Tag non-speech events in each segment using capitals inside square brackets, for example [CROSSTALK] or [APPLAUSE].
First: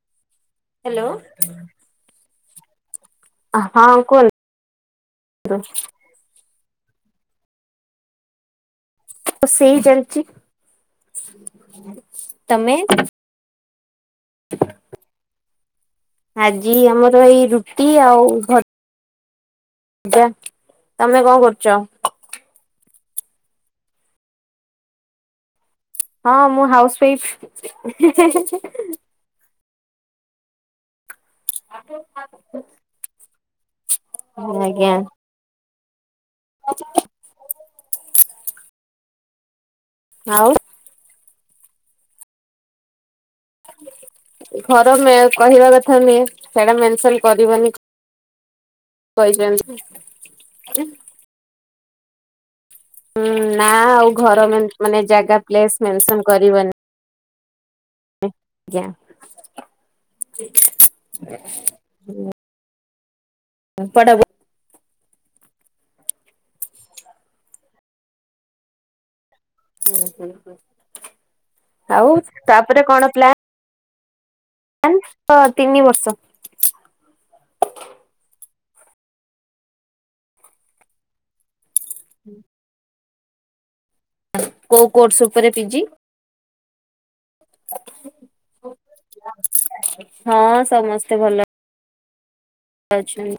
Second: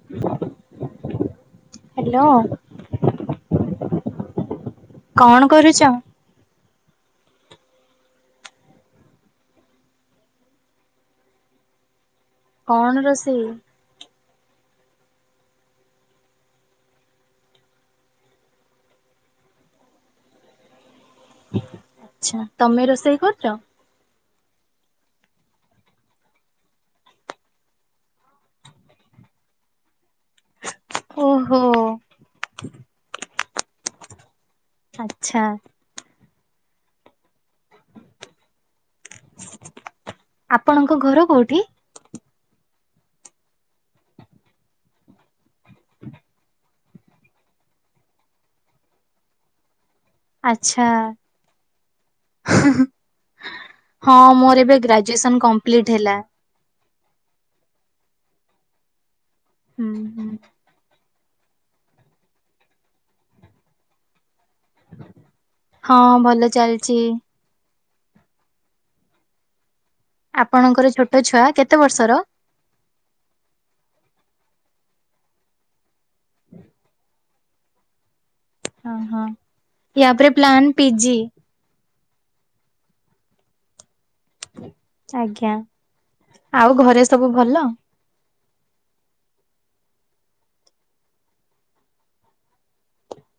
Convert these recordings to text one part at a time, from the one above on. [UNINTELLIGIBLE] Hello. Hello. ହଁ କୁହନ୍ ତୁ। କରୁଛ? ଷେଇ ଚାଲିଛି। ତମେ? କଣ ରୋଷେଇ? ଆଜି ଆମର ଏଇ ରୁଟି ଆଉ ଭ ଜା ତମେ କଣ କରୁଛ? ଆଛା ତମେ ରୋଷେଇ କରୁଛ? ହଁ ମୁଁ ହାଉସୱାଇଫ। ଓହୋ। [UNINTELLIGIBLE] ଆଛା। [UNINTELLIGIBLE] ଆଉ ଆପଣଙ୍କ ଘର କୋଉଠି? ଘର ମେ କହିବା କଥା ନୁହେଁ ସେଇଟା ମେନସନ କରିବନି। କହିଛନ୍ତି। ଆଛା। ହୁଁ-ଉ-ଉ-ଉ ନା ଆଉ ଘର ମେନ୍ ମାନେ ଗ୍ରାଜୁଏସନ ଜାଗା ପ୍ଲେସ୍ କମ୍ପ୍ଲିଟ ହେଲା। ମେନସନ କରିବନି। ଇ ଆଜ୍ଞା। ହୁଁ ହୁଁ। [UNINTELLIGIBLE] ପଢା ପଢି ହଁ ଭଲ ଚାଲିଛି। ହୁଁ ଆପଣଙ୍କର ଛୋଟ ଛୁଆ କେତେ ବର୍ଷର? ତାପରେ କଣ ପ୍ଲାନ? [UNINTELLIGIBLE] ତ ତିନି ବର୍ଷ। ଓ ହଁ ୟା ପରେ ପ୍ଲାନ୍ ପି ଜି। ହୁଁ କୋଉ କୋର୍ସ ଆଜ୍ଞା। ଉପରେ ପି ଜି? ଆଉ ଘରେ ସବୁ ଭଲ? ହଁ ସମସ୍ତେ ଭଲ ଅ ଅଛନ୍ତି।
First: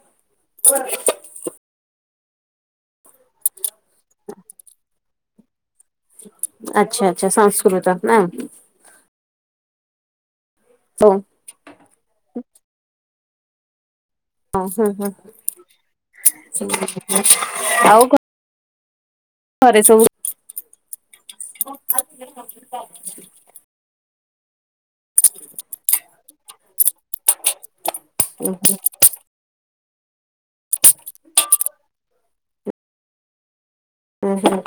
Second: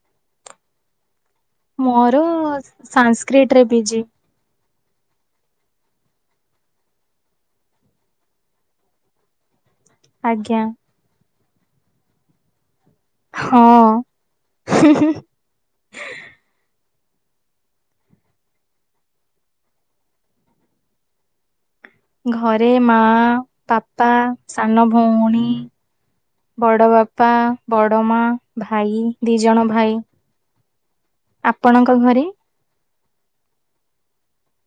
ମୋର-ଅ-ଅ-ଅ ସାସ୍କ୍ରିଟ ରେ ପି ଜି। ହ [INAUDIBLE] ଆଚ୍ଛା ଆଚଛା ସଂସ୍କୃତ ନା। ଆଜ୍ଞା। ହ। ହୁଁ। ହ ହଁ ହଁ ଆଉ କ ଘରେ ସବୁ ଘରେ ମା ବାପା ସାନ ଭଉଣୀ ବଡ଼ ବାପା, ବଡ଼ ମା, ଉଁ ହୁଁ ଭାଇ, ଦି ଜଣ ଭାଇ ଆପଣଙ୍କ ଘରେ? ହୁଁ ହୁଁ।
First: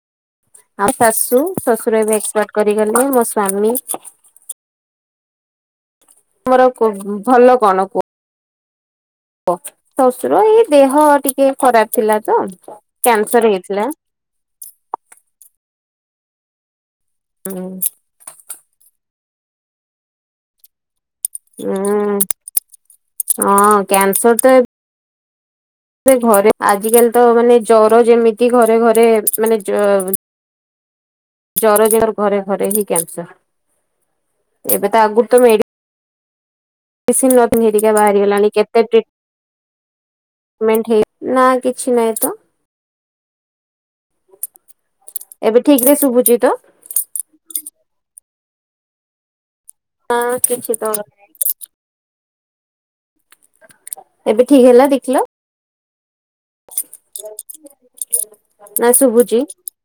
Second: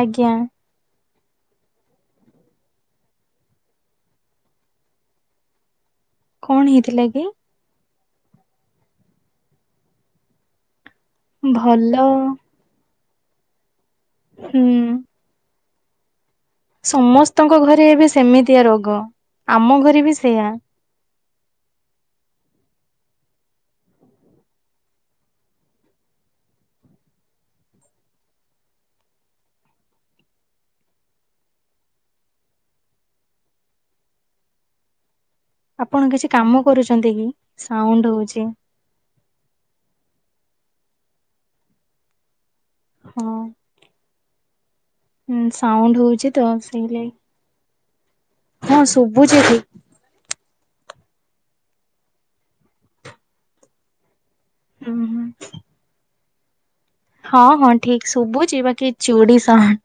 ଆଜ୍ଞା। ଆଉ ଶାଶୁ ଶ୍ୱଶୁର ଏବେ ଏକପଟ କରିଗଲେ ମୋ ସ୍ଵାମୀ କଣ ତମର ହେଇଥିଲା କି? ଭଲ କଣ କୁହ? ଓ ଶ୍ୱଶୁର ଏଇ ଦେହ ଟିକେ ଖରାପ ଭଲ ଥିଲା ତ କ୍ୟାନସର ହେଇଥିଲା। ହୁଁ। ସମସ୍ତଙ୍କ ଉଁ ଘରେ ଏବେ ସେମିତିଆ ରୋଗ। ଆମ ଘରେ ବି ସେୟା। ହୁଁ ହଁ କ୍ୟାନସର ତ ଏ ଘରେ ଆଜିକାଲି ତ ମାନେ ଜର ଯେମିତି ଘରେ ଘରେ ମାନେ ଜର ଜର ଘରେ ଘରେ ହିଁ କନ୍ସ ଏବେ ତ ଆଗରୁ ତମେ ଏ ଆପଣ କିଛି କାମ କରୁଛନ୍ତି କି ସାଉଣ୍ଡ ହଉଛି। କ୍ରେଡିଟ୍ ମେଣ୍ଟ ହେଇ ନାଇଁ କିଛି ନାହିଁ ତ। ହଁ। ହୁଁ ଏବେ ଠିକ ରେ ସାଉଣ୍ଡ ହଉଛି ଶୁଭୁଛି ତ ସେଇ ଲାଗି ହଁ ଶୁଭୁଛି ଠିକ। ଆଁ କିଛି ତୋର। ଏବେ ଠିକ ହେଲା ହୁଁ ଦେଖିଲ? ହୁଁ ହଁ ହଁ ଠିକ୍ ଶୁଭୁଛି ବାକି ନା ଚୁଡି ଶୁଭୁଛି। ସାଉଣ୍ଡ।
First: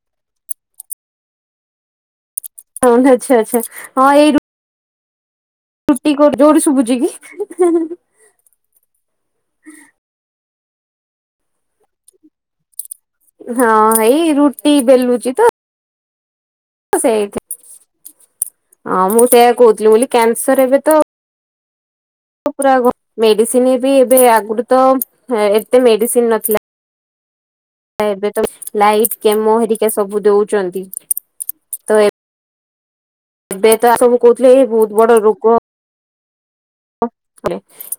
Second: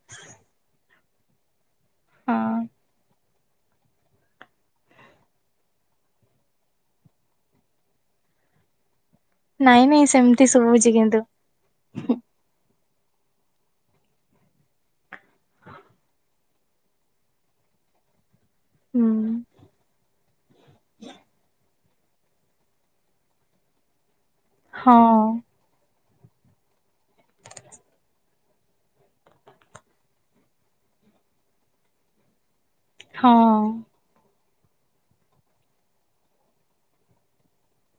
ହଁ। ହଁ ଆଚ୍ଛା ଆଚ୍ଛା ହଁ ଏଇ ରୁ ରୁଟି କର ଯୋର ଶୁଭୁଛି କି। ନାଇଁ ନାଇଁ ସେମିତି ଶୁଭୁଛି କିନ୍ତୁ। ହଁ ଏଇ ରୁଟି ବେଲୁଚି ତ। ସେଇଥି ହଁ ହୁଁ ମୁଁ ସେଇଆ କହୁଥିଲି ମୁଁ କହିଲି କ୍ୟାନସର ଏବେ ତ ପୁରା ଘ ମେଡିସିନ ବି ଏବେ ଆଗରୁ ତ ହଁ ଏତେ ମେଡିସିନ ନଥିଲା। ଆଉ ଏବେ ତ ଲାଇଟ୍, କେମୋ ହେରିକା ସବୁ ଦଉଛନ୍ତି। ତ ହଁ। ଏବେ ତ ସବୁ କହୁଥିଲେ ଏଇ ବହୁତ ବଡ ରୋଗ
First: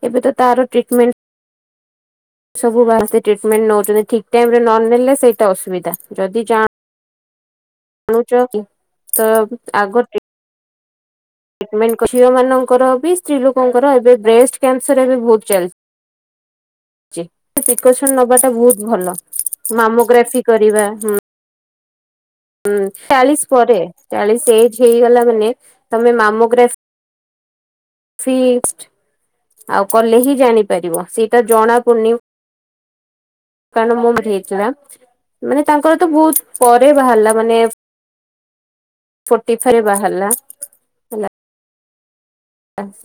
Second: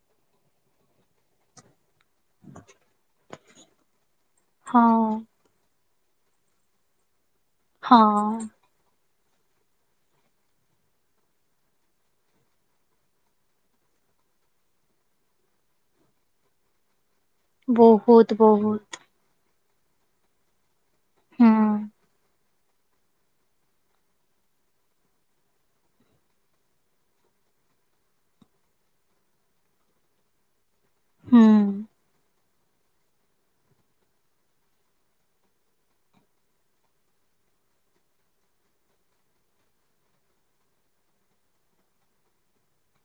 ଏବେ ତ ତାର ଟ୍ରିଟମେଣ୍ଟ ସବୁ ବାହାରେ ତ ଟ୍ରିଟମେଣ୍ଟ ନଉଛନ୍ତି ଠିକ ଟାଇମରେ ନ ହଁ। ନେଲେ ସେଇଟା ଅସୁବିଧା। ଯଦି ହଁ ଜା--ଣୁଛ ତ ଆଗ ଟ୍ରିଟ ଟ୍ରିଟମେଣ୍ଟ। ଝିଅ ମାନଙ୍କର ବି ସ୍ତ୍ରୀ ଲୋକଙ୍କର ଏବେ ବ୍ରେଷ୍ଟ କ୍ୟାନସର ଏବେ ବହୁତ ଚାଲିଛି। ଛି। ପ୍ରିକସନ ନବାଟା ବହୁତ ଭଲ ମାମୋଗ୍ରାଫି କରିବା, ହୁଁ ହୁଁ ଚାଳିଶ ପରେ ଚାଳିଶ ଏଜ ହେଇଗଲା ମାନେ ତମେ ମାମୋଗ୍ରା ଫି ଆଉ କଲେ ହିଁ ଜାଣିପାରିବ ସେଇଟା ହୁଁ। ଜଣା ପୁଡ଼ନି [INAUDIBLE] କାରଣ ମୋର ଭି ହେଇଥିଲା। ମାନେ ତାଙ୍କର ତ ବହୁତ ପରେ ବାହାରିଲା ମାନେ ଫୋର୍ଟି ଫାରେ ବାହାରିଲା।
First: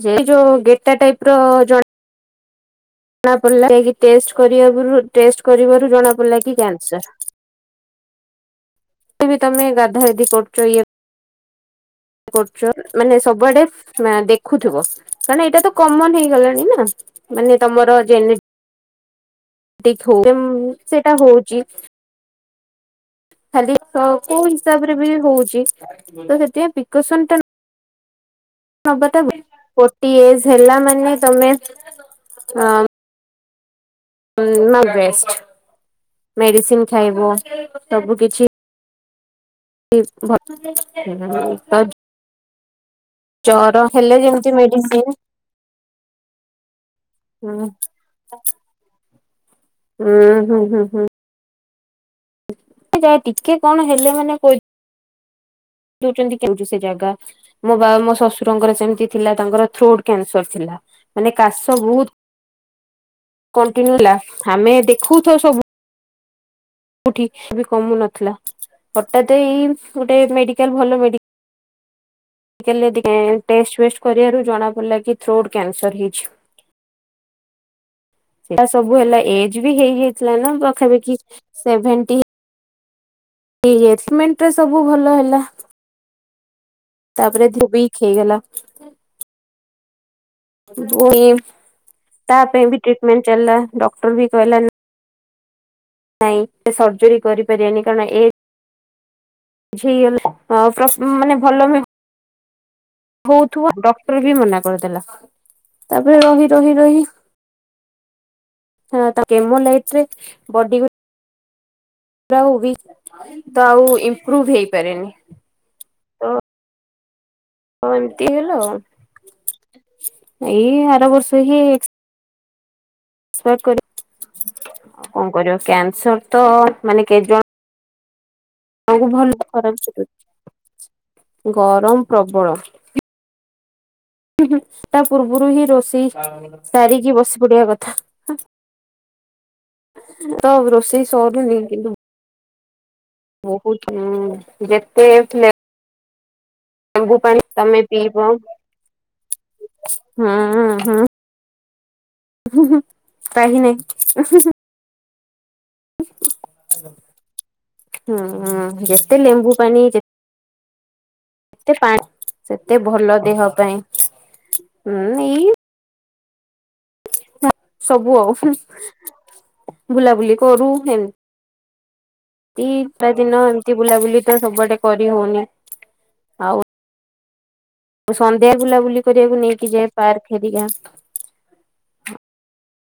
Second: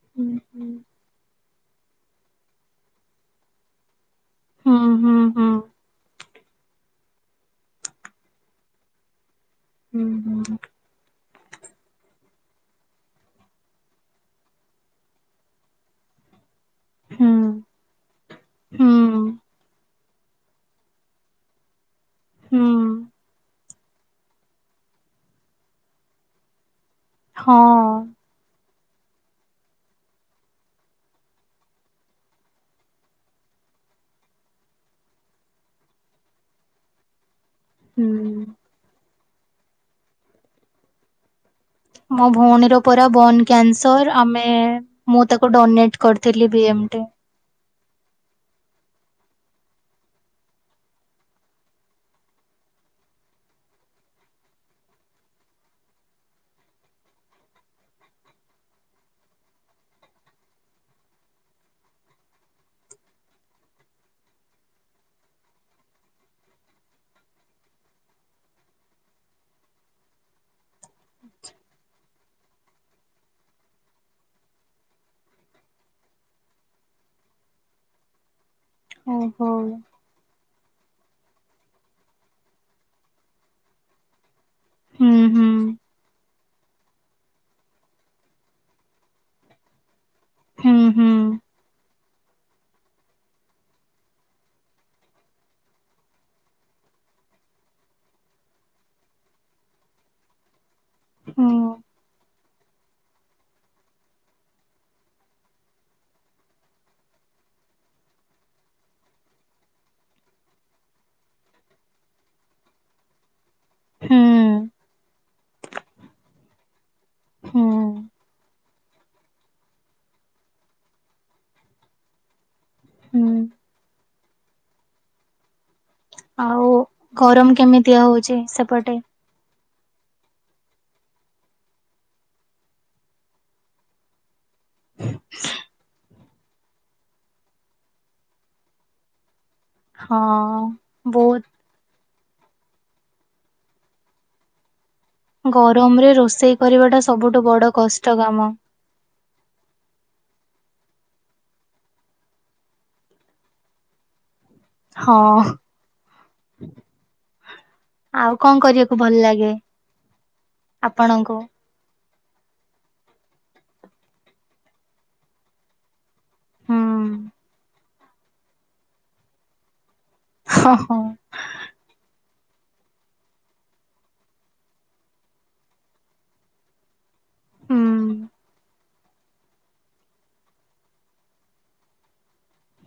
ସେଇ ହୁଁ ଯୋଉ ହୁଁ। ଗେଟା ଟାଇପ ର ଜଣା ଜଣା ପଡ଼ିଲା ଟେଷ୍ଟ କରିବା ହୁଁ ପରୁ ହୁଁ ଟେଷ୍ଟ ହୁଁ। କରିବାରୁ ଜଣାପଡ଼ିଲା କି କ୍ୟାାନସର। ତେବେ ତମେ ଗାଧା ହୁଁ ଗାଧି ହୁଁ। କରୁଛ ଇଏ କରୁଛ ମାନେ ସବୁଆଡେ ଫ ଦେଖୁଥିବ କାରଣ ଏଇଟା ତ କମନ ହେଇଗଲାଣି ନା। ହୁଁ ମାନେ ତମର ହୁଁ ଜେନେ--ଟିକ୍ ହଉ ଉଁ ସେଟା ହଉଛି। ହୁଁ। ଖାଲି ତ କୋଉ ହିସାବ ରେ ବି ହଉଛି ତ ସେଥି ପାଇଁ ପ୍ରିକସନ ଟା ହଁ। ନବାଟା ଭ ଫୋର୍ଟି ଏଜ ହେଲା ମାନେ ତମେ ଅଁ ଅଁ ବେଷ୍ଟ ମେଡିସିନ ଖାଇବ ସବୁ ହୁଁ। କିଛି [UNINTELLIGIBLE] ମୋ ଭଉଣୀର ପରା ବୋନ୍ ଜର ହେଲେ କ୍ୟାନସର ଆମେ ଯେମିତି ମେଡିସିନ ମୁଁ ତାକୁ ଡୋନେଟ କରିଥିଲି ବି ଏମ ଟେ। ହୁଁ! ହୁଁ ହୁଁ ହୁଁ ହୁଁ। ଯାହା ଟିକେ କଣ ହେଲେ ମାନେ କହି ଦଉଛନ୍ତି କେଉଠି ସେ ଜାଗା। ମୋ ବାବା ମୋ ଶ୍ୱଶୁରଙ୍କର ସେମିତି ଥିଲା ତାଙ୍କର ଥ୍ରୋଟ୍ କ୍ୟାନସର ଥିଲା। ମାନେ କାଶ ବହୁତ କଣ୍ଟିନ୍ୟୁ ହେଲା ଆମେ ଦେଖଉ ଥାଉ ସବୁ କଉଠି ବି କମୁ ନଥିଲା ହଠାତ ଏଇ ଗୋଟେ ମେଡିକାଲ ଭଲ ମେଡି ମେଡିକାଲ ରେ ଟେଷ୍ଟ ଫେଷ୍ଟ କରିବାରୁ ଜଣା ପଡିଲା କି ଥ୍ରୋଟ କ୍ୟାନସର ହେଇଛି। ସେଟା ସବୁ ହେଲା ଓହୋ। ଏଜ ବି ହେଇଯାଇଥିଲା ନା ପାଖାପାଖି ସେଭେଣ୍ଟି ଟି ହେଇଯା ମେଣ୍ଟରେ ସବୁ ହୁଁ ଭଲ ହେଲା। ହୁଁ ତାପରେ ଦେହ ଉଇକ୍ ହେଇଗଲା। ହୁଁ ଭ ହୁଁ ତା ପାଇଁ ବି ଟ୍ରିଟମେଣ୍ଟ ଚାଲିଲା ଡକ୍ଟର ବି କହିଲା ନାଇଁ ସେ ସର୍ଜରି କରିପାରିବନି କାରଣ ଏ ବୁଝ ହେଇଗଲେ ମାନେ ହୁଁ ଭଲ ହଉଥିବା ଡକ୍ଟର ବି ମନା କରିଦେଲା ତାପରେ ରହି ରହି ରହି ହ ତା କେମ ଲାଇଟରେ ବଡି ଗ ବି ତ ଆଉ ହୁଁ ଇମ୍ପୃଭ୍ ହେଇପାରେନି ହଁ ହୁଁ। ଏମତି ହେଲ ଆ ଏଇ ଆର ବର୍ଷ ହି ହୁଁ ଆଉ କଣ କରିବ କ୍ୟାନ୍ସର ତ ଦିଆ ହଉଛି ସବ ଭଲ ଖରା ଗରମ ପ୍ରବଳ ହୁଁ ହୁଁ ତା ପୂର୍ବରୁ ହିଁ ରୋଷେଇ ସାରିକି ବସି ପଡିବା କଥା ହଁ ତ ରୋଷେଇ ବହୁତ ସରୁନି କିନ୍ତୁ ବହୁତ ଆଁ ଯେତେ ଫ୍ଲେ ଗରମ ରେ ରୋଷେଇ କରିବା ଟା ଲେମ୍ବୁ ପାଣି ସବୁଠୁ ବଡ କଷ୍ଟ କାମ ହଁ ହଁ ହୁଁ ହୁଁ ହୁଁ କହି ନାହିଁ ହୁଁ ହୁଁ ହୁଁ ହଁ ଆଉ କଁ ହୁଁ କରିବାକୁ ଯେତେ ଭଲ ଲାଗେ। ଲେମ୍ବୁ ପାଣି ଆପଣଙ୍କୁ ଯେତେ ପାଣି ସେତେ ଭଲ ଦେହ ପାଇଁ ହୁଁ ଇ ହୁଁ ସବୁ ଆଉ ହୁଁ, ବୁଲାବୁଲି କରୁ ହଁ ହଁ ହେମ ଦଟା ଦିନ ଏମତି ବୁଲାବୁଲି ତ ସବୁଆଡେ କରି ହଉନି ଆଉ ହୁଁ ସନ୍ଧ୍ୟା ବୁଲାବୁଲି କରିବାକୁ ନେଇକି ଯାଏ ପାର୍କ ଘେରିକା।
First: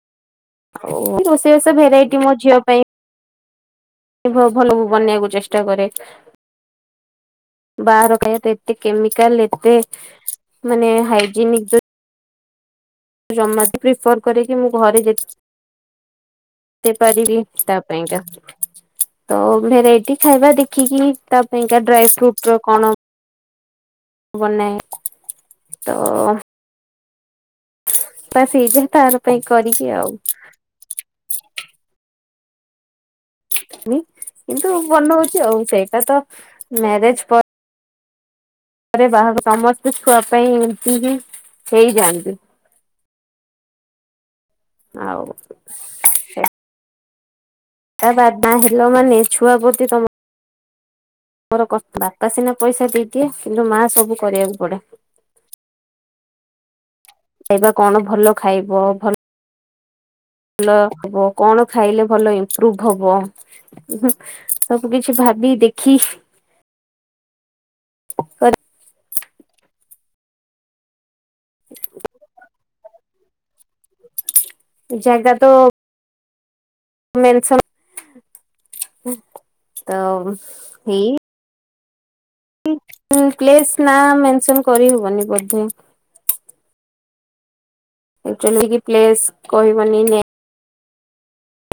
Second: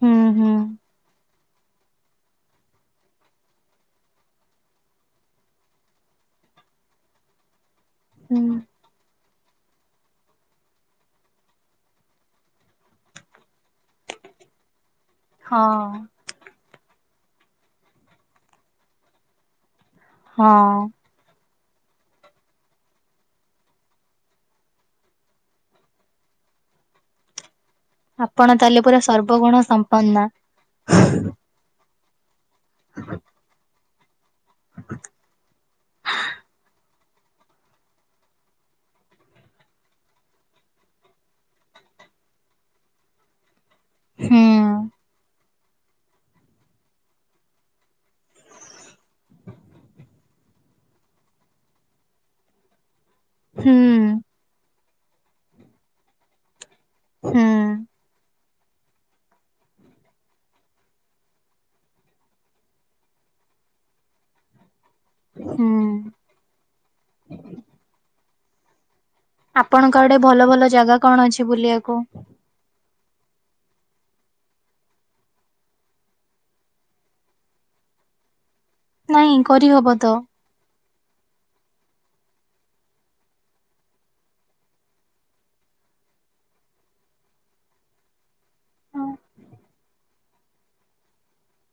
ହୁଁ ହୁଁ ହଉ ରୋଷେଇ ବାଷ ଭେରାଇଟ କି ମୋ ଝିଅ ପାଇଁ ଭଲ ମୁଁ ବନେଇବାକୁ ଚେଷ୍ଟା କରେ। ବାର କେ ହୁଁ କେତେ କେମିକାଲ ଏତେ ମାନେ ହାଇଜିନିକ ଜମାବି ପ୍ରିଫର୍ କରେ କିି ମୁଁ ଘରେ ଯେତିକି ହଁ ଦେଇ ପାରିବି ତା ପାଇଁକା ତ ଭେରାଇଟି ଖାଇବା ହଁ ଦେଖିକି ତା ପାଇଁକା ଡ୍ରାଇଫ୍ରୁଟ ର କଣ ବନାଏ ତ ଆପଣ ବାସ୍ ଏଇ ତାହେଲେ ଯାହା ପୁରା ତାର ପାଇଁ ସର୍ବଗୁଣ କରିକି ଆଉ ସମ୍ପର୍ଣ୍ଣା [UNINTELLIGIBLE] କିନ୍ତୁ ମନ ହଉଚି ଆଉ ସେଇଟା ତ ମ୍ୟାରେଜ ପରେ ତାପରେ ବାହାଘ ସମସ୍ତେ ଛୁଆ ପାଇଁ ଏମତି ହିଁ ହେଇଯାଆନ୍ତି। ହୁଁ ଆଉ ତା' ବାବା ମା ହେଲ ମାନେ ଛୁଆ ପ୍ରତି ତମର ତମର କର୍ତ୍ତବ୍ୟ ବାପା ସିନା ପଇସା ଦେଇଦିଏ, କିନ୍ତୁ ହୁଁ ମାଆ ସବୁ କରିବାକୁ ପଡେ। ହୁଁ ଖାଇବା କଣ ଭଲ ଖାଇବ ଭଲ ଭଲହବ କଣ ଖାଇଲେ ଭଲ ଇମ୍ପ୍ରୁଭ ହବ। ହୁଁ ହୁଁ ସବୁ କିଛି ଭାବି ଦେଖି ହୁଁ। [INAUDIBLE] କର ଆପଣଙ୍କ ଆଡେ ଭଲ ଭଲ ଜାଗା କଣ ଅଛି ବୁଲିବାକୁ? ଜାଗାତ ମେନସନ ନାଇଁ କରିହବ ତ ହେଇ କି ପ୍ଲେସ୍ ନା ମେନସନ କରିହବନି ବୋଧେ। ଏକଚୁଆଲି କି ପ୍ଲେସ କହିବନି ନାଁ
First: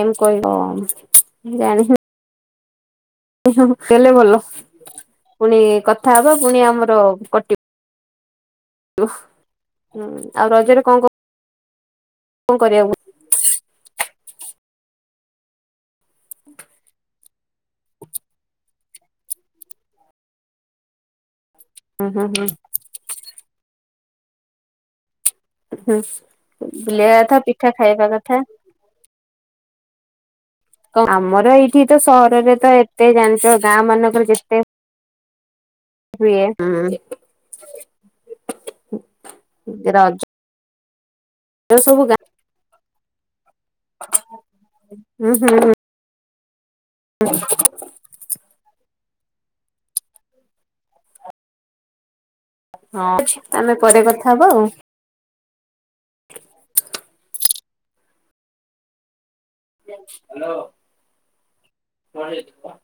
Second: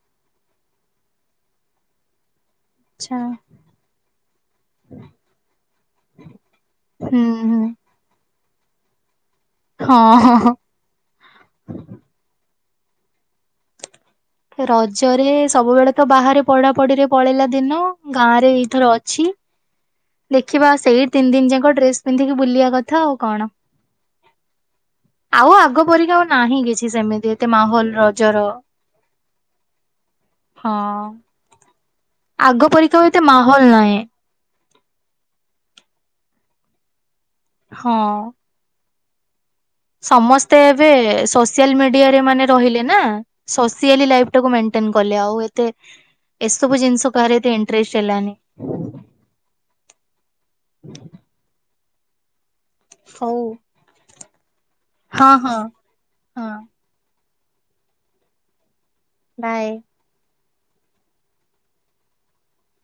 ଏମତି କହି ହବ କଁ ଜାଣିଶୁଣି ଆଚ୍ଛା ନକହିଲେ ଭଲ ପୁଣି କଥା ହବା ପୁଣି ଆମର ହୁଁ କଟିବ। ହୁଁ ହୁଁ ହଁ ହଁ ହଁ। ଆଉ ରଜରେ କଣ କଁ କଁ କଁ କରିବାକୁ। ରଜରେ ସବୁବେଳେ ତ ବାହାରେ ପଢା ପଢିରେ ପଳେଇଲା ଦିନ। ଗାଁ ରେ ଏଇଥର ଅଛି ଦେଖିବା ସେଇ ତିନି ଦିନି ଯାକ ଡ୍ରେସ ହୁଁ ହୁଁ ପିନ୍ଧିକି ହୁଁ ବୁଲିବା କଥା ଆଉ କଣ, ଆଉ ଆଗ ହୁଁ ପରିକା ଆଉ ନାହିଁ କିଛି ବୁଲିବା ସେମିତି କଥା ଏତେ ପିଠା ମାହୋଲ ଖାଇବା କଥା ରଜର ହଁ। ଆମର ଏଇଠି ତ ସହରରେ ଆଗ ତ ପରିକା ଆଉ ଏତେ ଜାଣିଚ ମାହୋଲ ଗାଁ ନାହିଁ ମାନଙ୍କର ଯେତେ ହୁଏ। ହଁ [INAUDIBLE] ରଜ ସମସ୍ତେ ଏବେ ସୋସିଆଲ ସବୁ ଗାଁ ମିଡିଆରେ ମାନେ ରହିଲେ ନା, ସ ସିଏଲି ଲାଇଫ ଟାକୁ ମେଣ୍ଟେନ୍ କଲେ ହୁଁ ଆଉ ହୁଁ ଏତେ ହୁଁ ଏସବୁ ଜିନିଷ କାହାର ଏତେ ଇନ୍ତ୍ରେଷ୍ଟ୍ ହେଲାନି। ହଁ ହଉ ଆମେ ପରେ କଥା ହବା ଆଉ। ହଁ ହଁ ହଁ। ବାଏ। ହ୍ୟାଲୋ, [UNINTELLIGIBLE]